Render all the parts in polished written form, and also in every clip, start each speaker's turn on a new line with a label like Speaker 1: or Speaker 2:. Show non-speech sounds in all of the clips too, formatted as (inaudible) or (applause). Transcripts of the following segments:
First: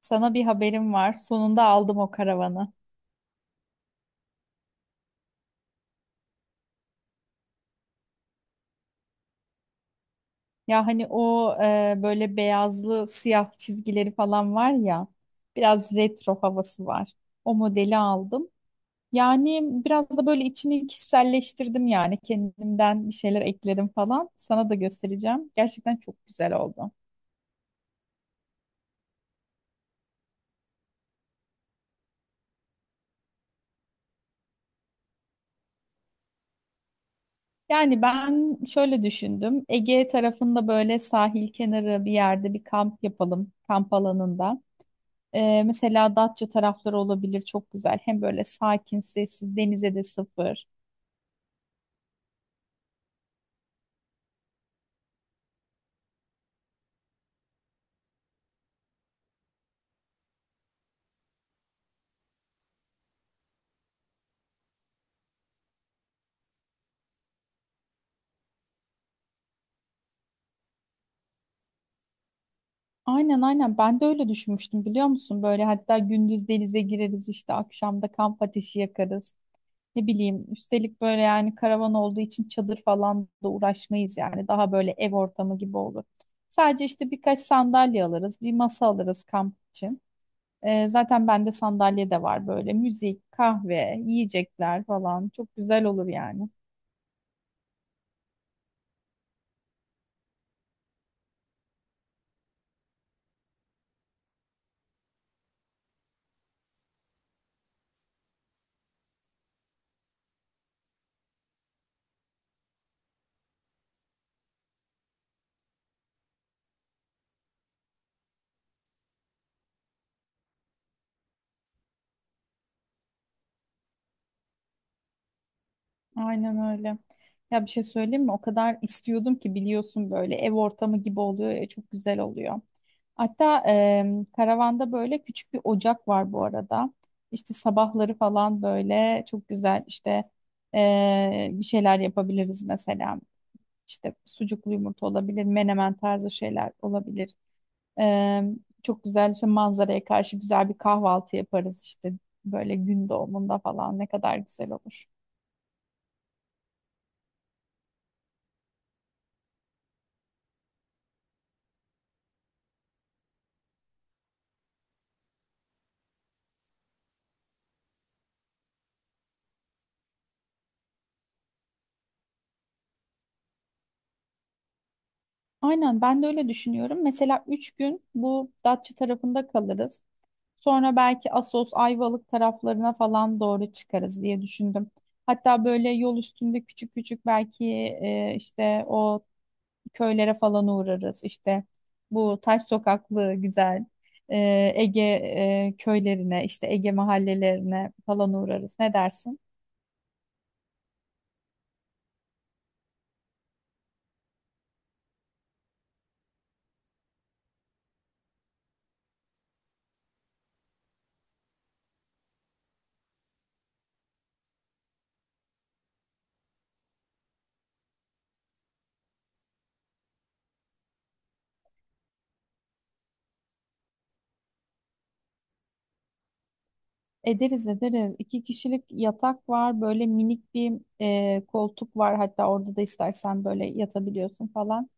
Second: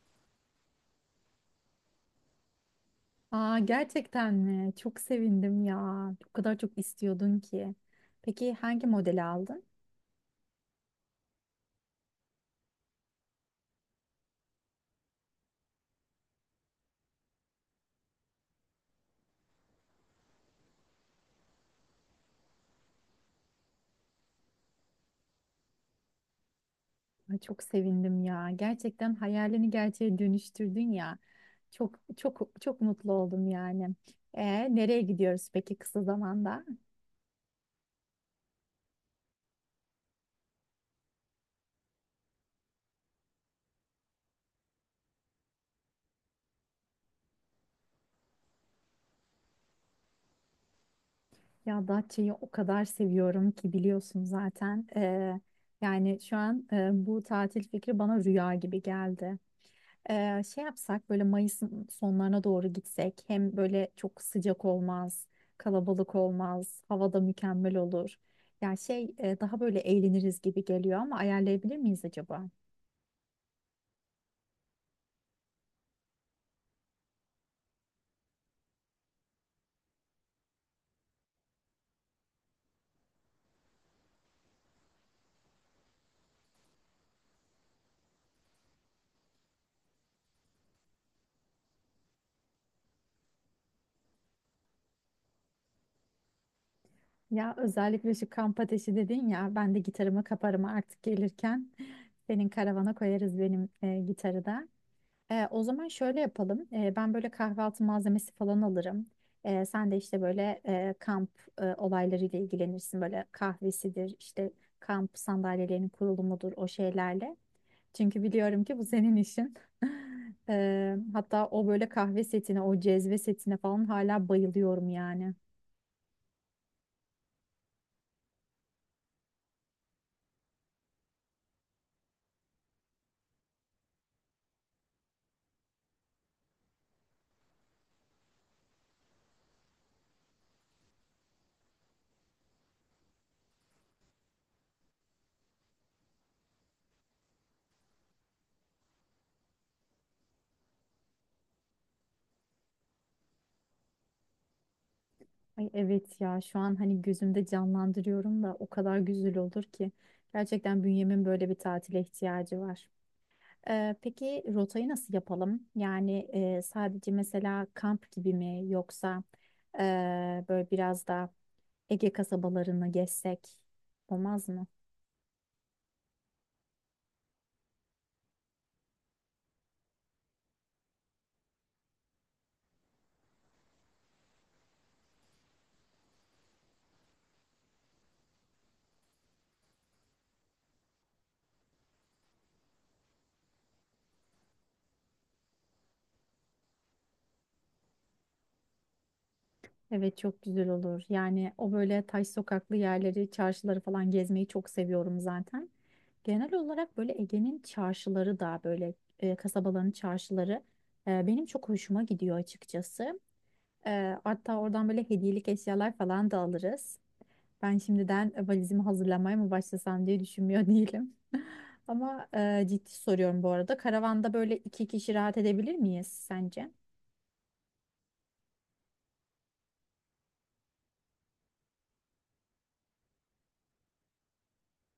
Speaker 1: Sana bir haberim var. Sonunda aldım o karavanı.
Speaker 2: Aa, gerçekten mi? Çok sevindim ya. O kadar çok istiyordun ki. Peki hangi modeli aldın?
Speaker 1: Ya hani böyle beyazlı siyah çizgileri falan var ya. Biraz retro havası var. O modeli aldım. Yani biraz da böyle içini kişiselleştirdim yani. Kendimden bir şeyler ekledim falan. Sana da göstereceğim. Gerçekten çok güzel oldu.
Speaker 2: Ay, çok sevindim ya. Gerçekten hayalini gerçeğe dönüştürdün ya. Çok çok çok mutlu oldum yani. Nereye gidiyoruz peki kısa zamanda?
Speaker 1: Yani ben şöyle düşündüm. Ege tarafında böyle sahil kenarı bir yerde bir kamp yapalım. Kamp alanında. Mesela Datça tarafları olabilir çok güzel. Hem böyle sakin, sessiz, denize de sıfır.
Speaker 2: Ya Datça'yı o kadar seviyorum ki biliyorsun zaten. Yani şu an bu tatil fikri bana rüya gibi geldi. Şey yapsak böyle Mayıs'ın sonlarına doğru gitsek hem böyle çok sıcak olmaz, kalabalık olmaz, hava da mükemmel olur. Ya şey daha böyle eğleniriz gibi geliyor ama ayarlayabilir miyiz acaba?
Speaker 1: Aynen aynen ben de öyle düşünmüştüm biliyor musun? Böyle hatta gündüz denize gireriz işte akşam da kamp ateşi yakarız. Ne bileyim üstelik böyle yani karavan olduğu için çadır falan da uğraşmayız yani. Daha böyle ev ortamı gibi olur. Sadece işte birkaç sandalye alırız, bir masa alırız kamp için. Zaten bende sandalye de var böyle. Müzik, kahve, yiyecekler falan. Çok güzel olur yani.
Speaker 2: Ya özellikle şu kamp ateşi dedin ya ben de gitarımı kaparım artık gelirken. (laughs) Senin karavana koyarız benim gitarı da. O zaman şöyle yapalım. Ben böyle kahvaltı malzemesi falan alırım. Sen de işte böyle kamp olaylarıyla ilgilenirsin. Böyle kahvesidir, işte kamp sandalyelerinin kurulumudur o şeylerle. Çünkü biliyorum ki bu senin işin. (laughs) Hatta o böyle kahve setine, o cezve setine falan hala bayılıyorum yani.
Speaker 1: Aynen öyle. Ya bir şey söyleyeyim mi? O kadar istiyordum ki biliyorsun böyle ev ortamı gibi oluyor ya çok güzel oluyor. Hatta karavanda böyle küçük bir ocak var bu arada. İşte sabahları falan böyle çok güzel işte bir şeyler yapabiliriz mesela. İşte sucuklu yumurta olabilir, menemen tarzı şeyler olabilir. E, Çok güzel işte manzaraya karşı güzel bir kahvaltı yaparız işte böyle gün doğumunda falan ne kadar güzel olur.
Speaker 2: Ay evet ya şu an hani gözümde canlandırıyorum da o kadar güzel olur ki. Gerçekten bünyemin böyle bir tatile ihtiyacı var. Peki rotayı nasıl yapalım? Yani sadece mesela kamp gibi mi yoksa böyle biraz da Ege kasabalarını gezsek olmaz mı?
Speaker 1: Aynen ben de öyle düşünüyorum. Mesela 3 gün bu Datça tarafında kalırız. Sonra belki Assos, Ayvalık taraflarına falan doğru çıkarız diye düşündüm. Hatta böyle yol üstünde küçük küçük belki o köylere falan uğrarız. İşte bu taş sokaklı güzel e, Ege köylerine, işte Ege mahallelerine falan uğrarız. Ne dersin?
Speaker 2: Evet çok güzel olur. Yani o böyle taş sokaklı yerleri, çarşıları falan gezmeyi çok seviyorum zaten. Genel olarak böyle Ege'nin çarşıları da böyle kasabaların çarşıları benim çok hoşuma gidiyor açıkçası. Hatta oradan böyle hediyelik eşyalar falan da alırız. Ben şimdiden valizimi hazırlamaya mı başlasam diye düşünmüyor (laughs) değilim. Ama ciddi soruyorum bu arada. Karavanda böyle iki kişi rahat edebilir miyiz sence?
Speaker 1: Ederiz ederiz. İki kişilik yatak var. Böyle minik bir koltuk var. Hatta orada da istersen böyle yatabiliyorsun falan.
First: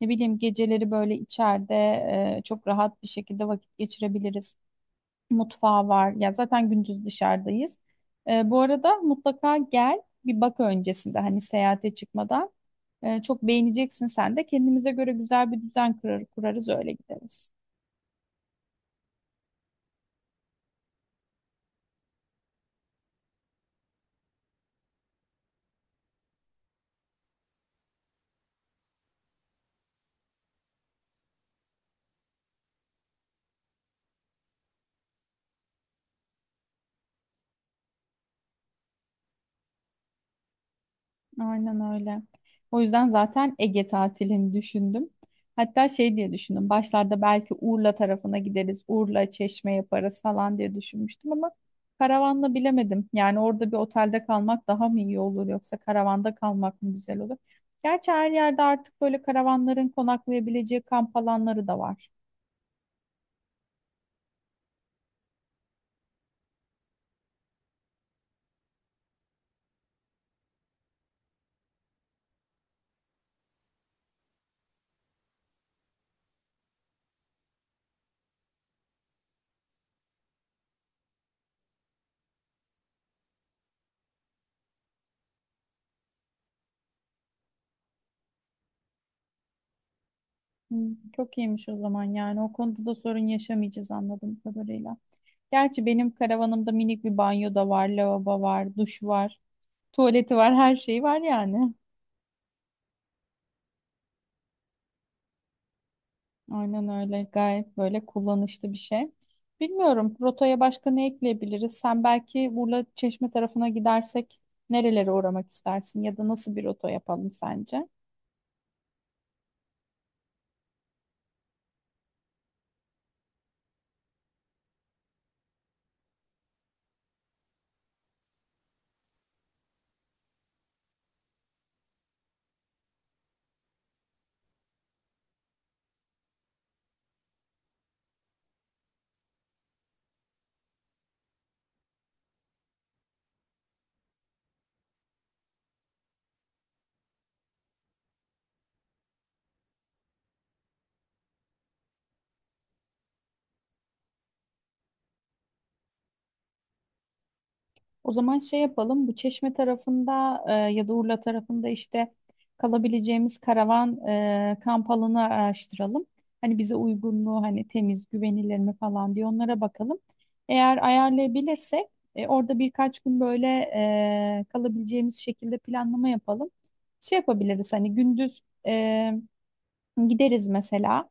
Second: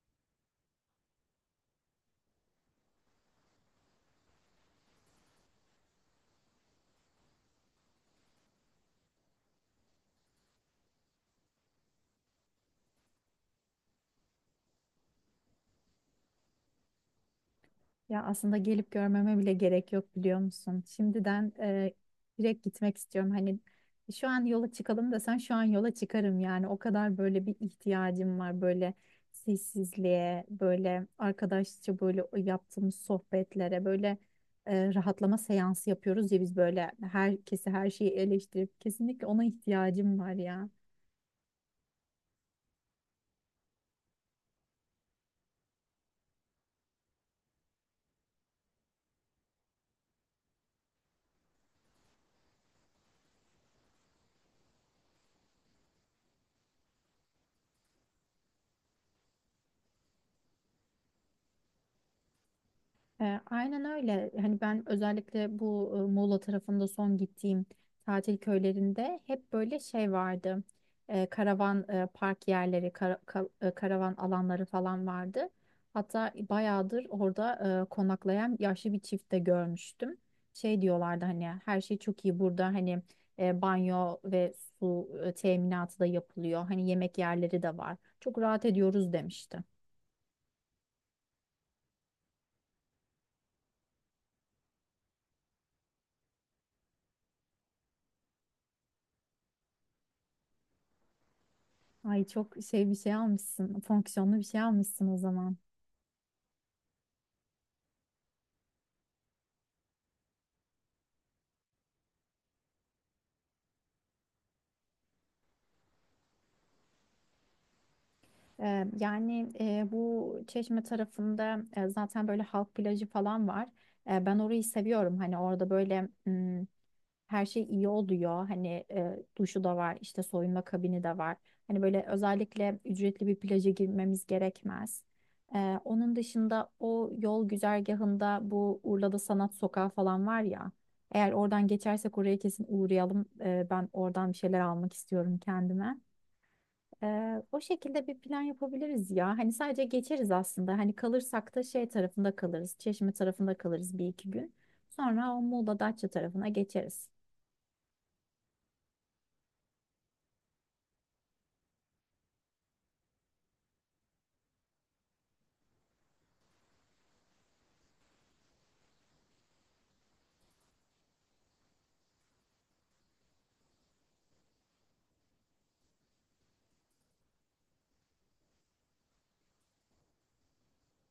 Speaker 1: Ne bileyim geceleri böyle içeride çok rahat bir şekilde vakit geçirebiliriz. Mutfağı var. Ya zaten gündüz dışarıdayız. Bu arada mutlaka gel bir bak öncesinde hani seyahate çıkmadan. Çok beğeneceksin sen de. Kendimize göre güzel bir düzen kurarız öyle gideriz.
Speaker 2: Ya aslında gelip görmeme bile gerek yok biliyor musun? Şimdiden direkt gitmek istiyorum. Hani şu an yola çıkalım desen şu an yola çıkarım yani. O kadar böyle bir ihtiyacım var böyle sessizliğe, böyle arkadaşça böyle o yaptığımız sohbetlere, böyle rahatlama seansı yapıyoruz ya biz böyle herkesi her şeyi eleştirip kesinlikle ona ihtiyacım var ya.
Speaker 1: Aynen öyle. O yüzden zaten Ege tatilini düşündüm. Hatta şey diye düşündüm. Başlarda belki Urla tarafına gideriz. Urla, Çeşme yaparız falan diye düşünmüştüm ama karavanla bilemedim. Yani orada bir otelde kalmak daha mı iyi olur yoksa karavanda kalmak mı güzel olur? Gerçi her yerde artık böyle karavanların konaklayabileceği kamp alanları da var.
Speaker 2: Aynen öyle. Hani ben özellikle bu Muğla tarafında son gittiğim tatil köylerinde hep böyle şey vardı. Karavan park yerleri, karavan alanları falan vardı. Hatta bayağıdır orada konaklayan yaşlı bir çift de görmüştüm. Şey diyorlardı hani her şey çok iyi burada hani banyo ve su teminatı da yapılıyor. Hani yemek yerleri de var. Çok rahat ediyoruz demişti.
Speaker 1: Hmm, çok iyiymiş o zaman yani o konuda da sorun yaşamayacağız anladığım kadarıyla. Gerçi benim karavanımda minik bir banyo da var, lavabo var, duş var, tuvaleti var, her şeyi var yani.
Speaker 2: Ay çok şey bir şey almışsın, fonksiyonlu bir şey almışsın o zaman.
Speaker 1: Aynen öyle. Gayet böyle kullanışlı bir şey. Bilmiyorum rotaya başka ne ekleyebiliriz? Sen belki Urla Çeşme tarafına gidersek nerelere uğramak istersin ya da nasıl bir rota yapalım sence?
Speaker 2: Yani bu Çeşme tarafında zaten böyle halk plajı falan var. Ben orayı seviyorum. Hani orada böyle her şey iyi oluyor. Hani duşu da var, işte soyunma kabini de var. Hani böyle özellikle ücretli bir plaja girmemiz gerekmez. Onun dışında o yol güzergahında bu Urla'da Sanat Sokağı falan var ya. Eğer oradan geçersek oraya kesin uğrayalım. Ben oradan bir şeyler almak istiyorum kendime. O şekilde bir plan yapabiliriz ya. Hani sadece geçeriz aslında. Hani kalırsak da şey tarafında kalırız. Çeşme tarafında kalırız bir iki gün. Sonra o Muğla Datça tarafına geçeriz.
Speaker 1: O zaman şey yapalım. Bu Çeşme tarafında ya da Urla tarafında işte kalabileceğimiz karavan kamp alanı araştıralım. Hani bize uygunluğu hani temiz, güvenilir mi falan diye onlara bakalım. Eğer ayarlayabilirsek orada birkaç gün böyle kalabileceğimiz şekilde planlama yapalım. Şey yapabiliriz hani gündüz e, gideriz mesela.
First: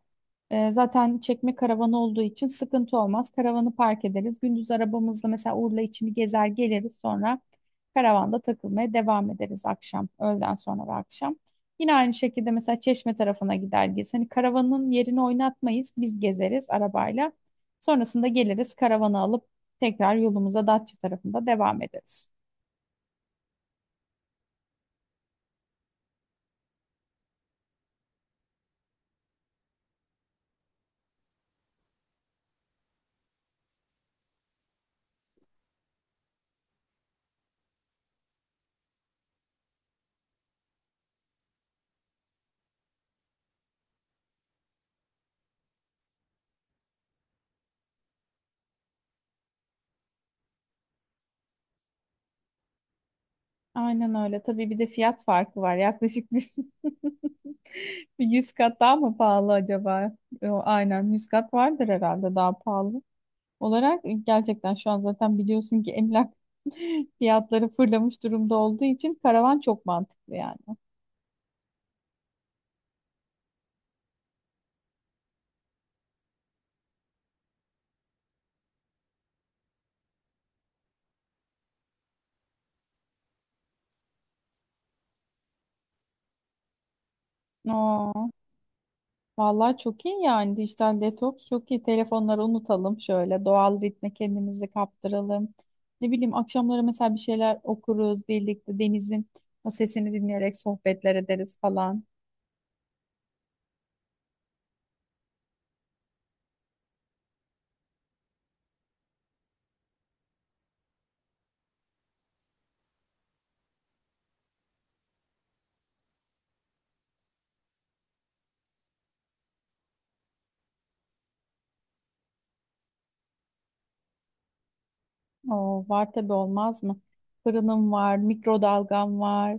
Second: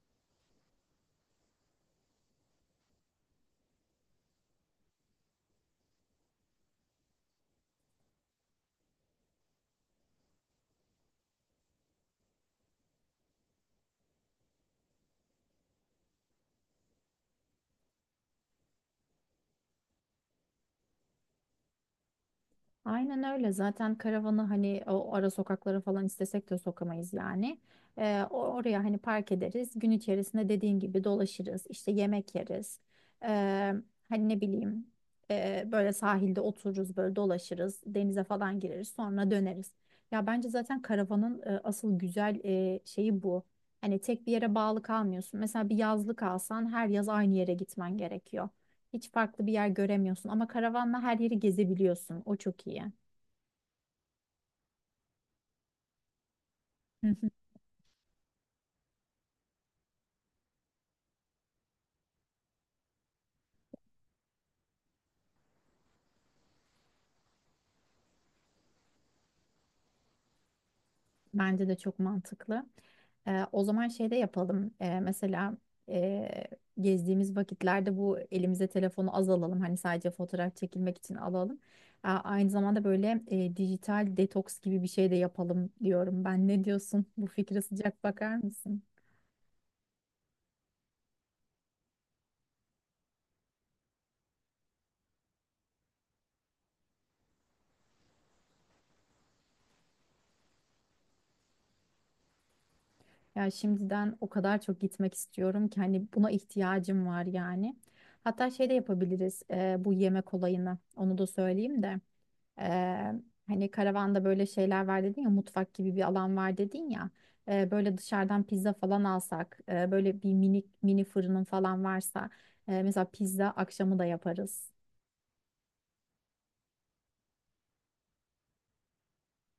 Speaker 1: Zaten çekme karavanı olduğu için sıkıntı olmaz. Karavanı park ederiz. Gündüz arabamızla mesela Urla içini gezer geliriz. Sonra karavanda takılmaya devam ederiz akşam, öğleden sonra ve akşam. Yine aynı şekilde mesela Çeşme tarafına gider gez. Hani karavanın yerini oynatmayız. Biz gezeriz arabayla. Sonrasında geliriz karavanı alıp tekrar yolumuza Datça tarafında devam ederiz.
Speaker 2: Aynen öyle. Zaten karavanı hani o ara sokaklara falan istesek de sokamayız yani. Oraya hani park ederiz. Gün içerisinde dediğin gibi dolaşırız. İşte yemek yeriz. Ee, Hani ne bileyim böyle sahilde otururuz böyle dolaşırız. Denize falan gireriz sonra döneriz. Ya bence zaten karavanın asıl güzel şeyi bu. Hani tek bir yere bağlı kalmıyorsun. Mesela bir yazlık alsan her yaz aynı yere gitmen gerekiyor. Hiç farklı bir yer göremiyorsun ama karavanla her yeri gezebiliyorsun. O çok iyi.
Speaker 1: Aynen öyle. Tabii bir de fiyat farkı var. Yaklaşık bir,
Speaker 2: Hı hı.
Speaker 1: (laughs) bir 100 kat daha mı pahalı acaba? Yo, aynen 100 kat vardır herhalde daha pahalı. Olarak gerçekten şu an zaten biliyorsun ki emlak (laughs) fiyatları fırlamış durumda olduğu için karavan çok mantıklı yani.
Speaker 2: Bence de çok mantıklı. O zaman şey de yapalım. Mesela e, gezdiğimiz vakitlerde bu elimize telefonu az alalım. Hani sadece fotoğraf çekilmek için alalım. Aa, aynı zamanda böyle dijital detoks gibi bir şey de yapalım diyorum ben. Ne diyorsun? Bu fikre sıcak
Speaker 1: Aa.
Speaker 2: bakar mısın?
Speaker 1: Vallahi çok iyi yani dijital detoks çok iyi. Telefonları unutalım şöyle doğal ritme kendimizi kaptıralım. Ne bileyim akşamları mesela bir şeyler okuruz birlikte denizin o sesini dinleyerek sohbetler ederiz falan.
Speaker 2: Ya şimdiden o kadar çok gitmek istiyorum ki hani buna ihtiyacım var yani. Hatta şey de yapabiliriz bu yemek olayını. Onu da söyleyeyim de. E, Hani karavanda böyle şeyler var dedin ya mutfak gibi bir alan var dedin ya. Böyle dışarıdan pizza falan alsak böyle bir mini mini fırının falan varsa mesela pizza akşamı da yaparız.
Speaker 1: Oo, var tabii olmaz mı? Fırınım var, mikrodalgam var,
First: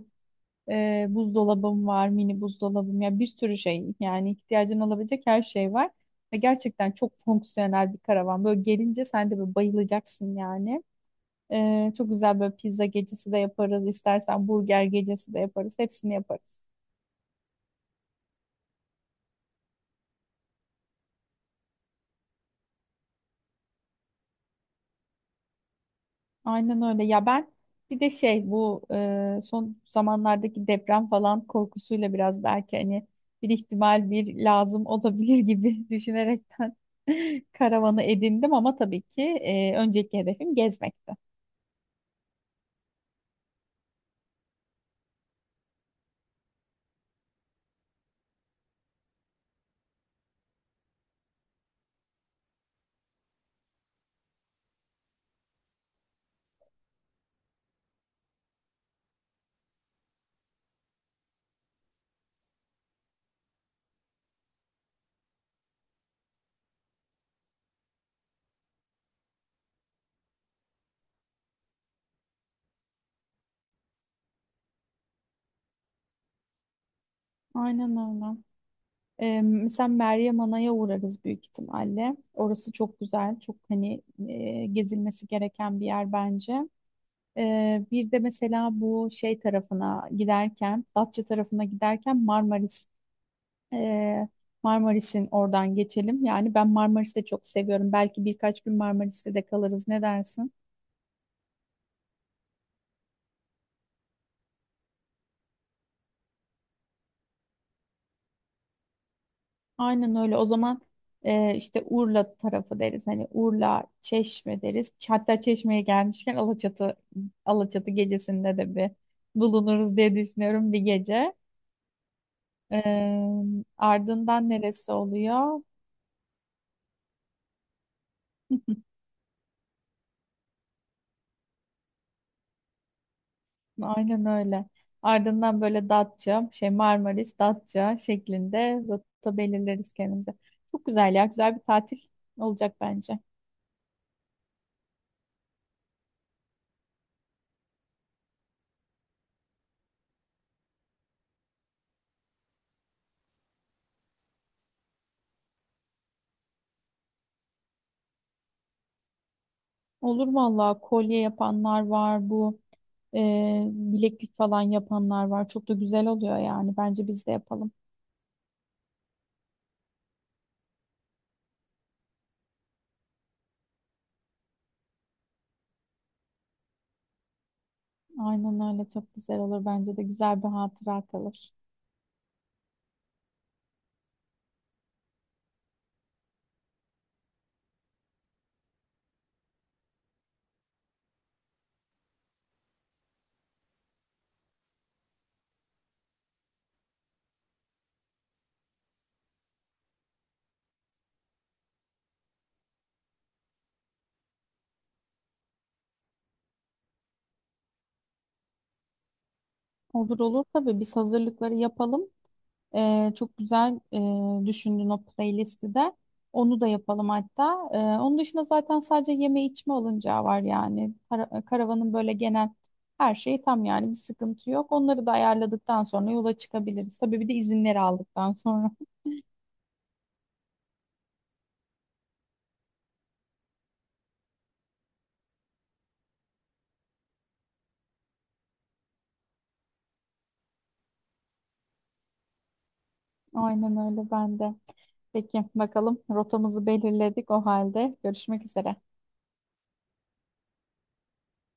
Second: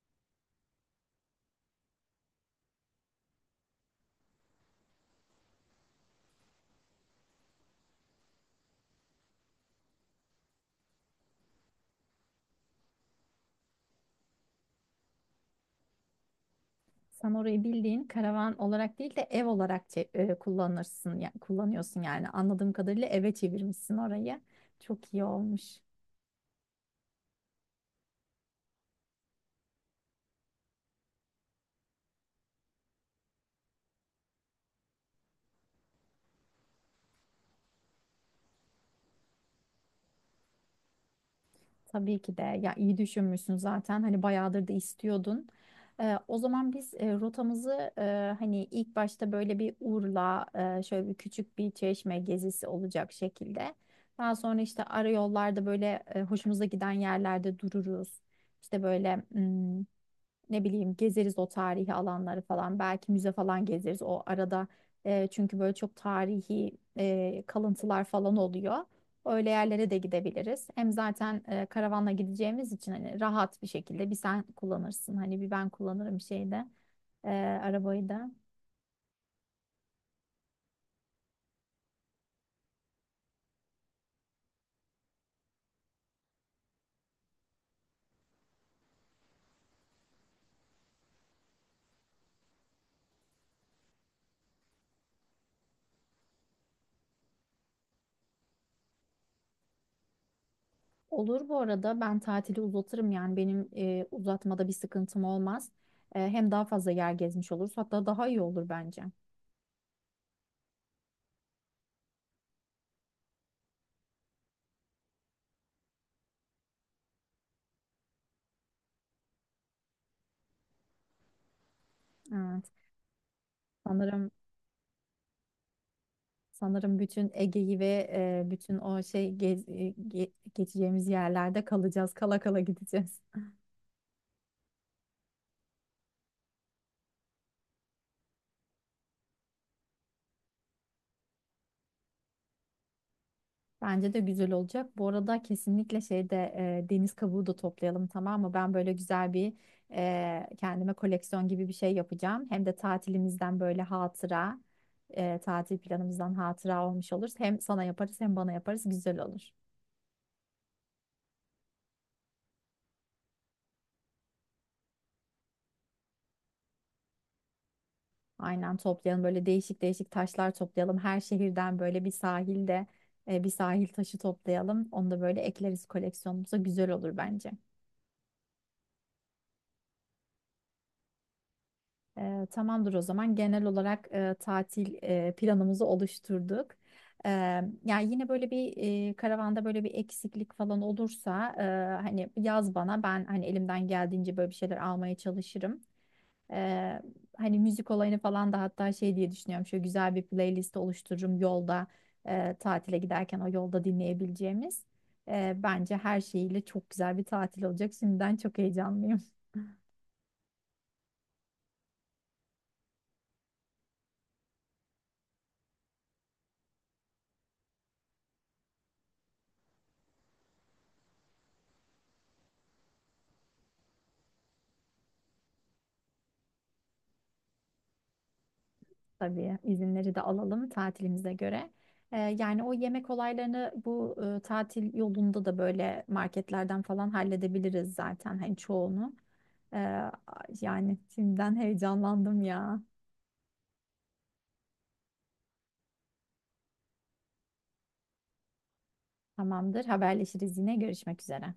Speaker 1: buzdolabım var, mini buzdolabım ya bir sürü şey yani ihtiyacın olabilecek her şey var. Ve gerçekten çok fonksiyonel bir karavan. Böyle gelince sen de böyle bayılacaksın yani. Çok güzel böyle pizza gecesi de yaparız. İstersen burger gecesi de yaparız. Hepsini yaparız.
Speaker 2: Sen orayı bildiğin karavan olarak değil de ev olarak kullanırsın ya kullanıyorsun yani anladığım kadarıyla eve çevirmişsin orayı. Çok iyi olmuş.
Speaker 1: Aynen öyle. Ya ben bir de şey bu son zamanlardaki deprem falan korkusuyla biraz belki hani bir ihtimal bir lazım olabilir gibi (laughs) düşünerekten (laughs) karavanı edindim ama tabii ki önceki hedefim gezmekti.
Speaker 2: Tabii ki de ya iyi düşünmüşsün zaten hani bayağıdır da istiyordun. O zaman biz rotamızı hani ilk başta böyle bir Urla şöyle bir küçük bir çeşme gezisi olacak şekilde. Daha sonra işte ara yollarda böyle hoşumuza giden yerlerde dururuz. İşte böyle ne bileyim gezeriz o tarihi alanları falan. Belki müze falan gezeriz o arada. Çünkü böyle çok tarihi kalıntılar falan oluyor. Öyle yerlere de gidebiliriz. Hem zaten karavanla gideceğimiz için hani rahat bir şekilde bir sen kullanırsın. Hani bir ben kullanırım şeyde e,
Speaker 1: Aynen
Speaker 2: arabayı da.
Speaker 1: öyle. Mesela Meryem Ana'ya uğrarız büyük ihtimalle. Orası çok güzel, çok hani gezilmesi gereken bir yer bence. Bir de mesela bu şey tarafına giderken, Datça tarafına giderken e, Marmaris'in oradan geçelim. Yani ben Marmaris'i de çok seviyorum. Belki birkaç gün Marmaris'te de kalırız. Ne dersin?
Speaker 2: Olur bu arada ben tatili uzatırım yani benim uzatmada bir sıkıntım olmaz. Hem daha fazla yer gezmiş oluruz hatta daha iyi olur bence.
Speaker 1: Aynen öyle. O zaman işte Urla tarafı deriz. Hani Urla, Çeşme deriz. Hatta Çeşme'ye gelmişken Alaçatı gecesinde de bir bulunuruz diye düşünüyorum bir gece.
Speaker 2: Evet
Speaker 1: E,
Speaker 2: sanırım
Speaker 1: Ardından neresi oluyor?
Speaker 2: Sanırım bütün Ege'yi ve bütün
Speaker 1: (laughs)
Speaker 2: o şey geçeceğimiz yerlerde kalacağız. Kala kala gideceğiz.
Speaker 1: Aynen öyle. Ardından böyle Datça, şey Marmaris, Datça şeklinde rota belirleriz kendimize. Çok güzel ya. Güzel bir tatil olacak bence.
Speaker 2: Bence de güzel olacak. Bu arada kesinlikle şeyde deniz kabuğu da toplayalım, tamam mı? Ben böyle güzel bir kendime koleksiyon gibi bir şey yapacağım. Hem de tatilimizden böyle hatıra, tatil planımızdan hatıra olmuş olur. Hem sana yaparız hem bana yaparız güzel olur.
Speaker 1: Olur vallahi kolye yapanlar var bu e, bileklik falan yapanlar var. Çok da güzel oluyor yani. Bence biz de yapalım.
Speaker 2: Aynen toplayalım böyle değişik değişik taşlar toplayalım. Her şehirden böyle bir sahilde bir sahil taşı toplayalım. Onu da böyle ekleriz koleksiyonumuza güzel olur bence.
Speaker 1: Aynen öyle çok güzel olur. Bence de güzel bir hatıra kalır.
Speaker 2: Tamamdır o zaman genel olarak tatil planımızı oluşturduk. E, Yani yine böyle bir karavanda böyle bir eksiklik falan olursa hani yaz bana, ben hani elimden geldiğince böyle bir şeyler almaya çalışırım. Ee, Hani müzik olayını falan da hatta şey diye düşünüyorum. Şöyle güzel bir playlist oluştururum yolda tatile giderken o yolda dinleyebileceğimiz. Bence her şeyiyle çok güzel bir tatil olacak. Şimdiden çok heyecanlıyım.
Speaker 1: Olur olur tabii biz hazırlıkları yapalım. Çok güzel düşündün o playlisti de. Onu da yapalım hatta. Onun dışında zaten sadece yeme içme alınacağı var yani. Kara- karavanın böyle genel her şeyi tam yani bir sıkıntı yok. Onları da ayarladıktan sonra yola çıkabiliriz. Tabii bir de izinleri aldıktan sonra.
Speaker 2: (laughs)
Speaker 1: (laughs)
Speaker 2: Tabii izinleri de alalım tatilimize göre. Yani o yemek olaylarını bu tatil yolunda da böyle marketlerden falan halledebiliriz zaten hani çoğunu. Ee, Yani şimdiden heyecanlandım ya.
Speaker 1: Aynen öyle ben de. Peki bakalım rotamızı belirledik o halde. Görüşmek üzere.
Speaker 2: Tamamdır, haberleşiriz, yine görüşmek üzere.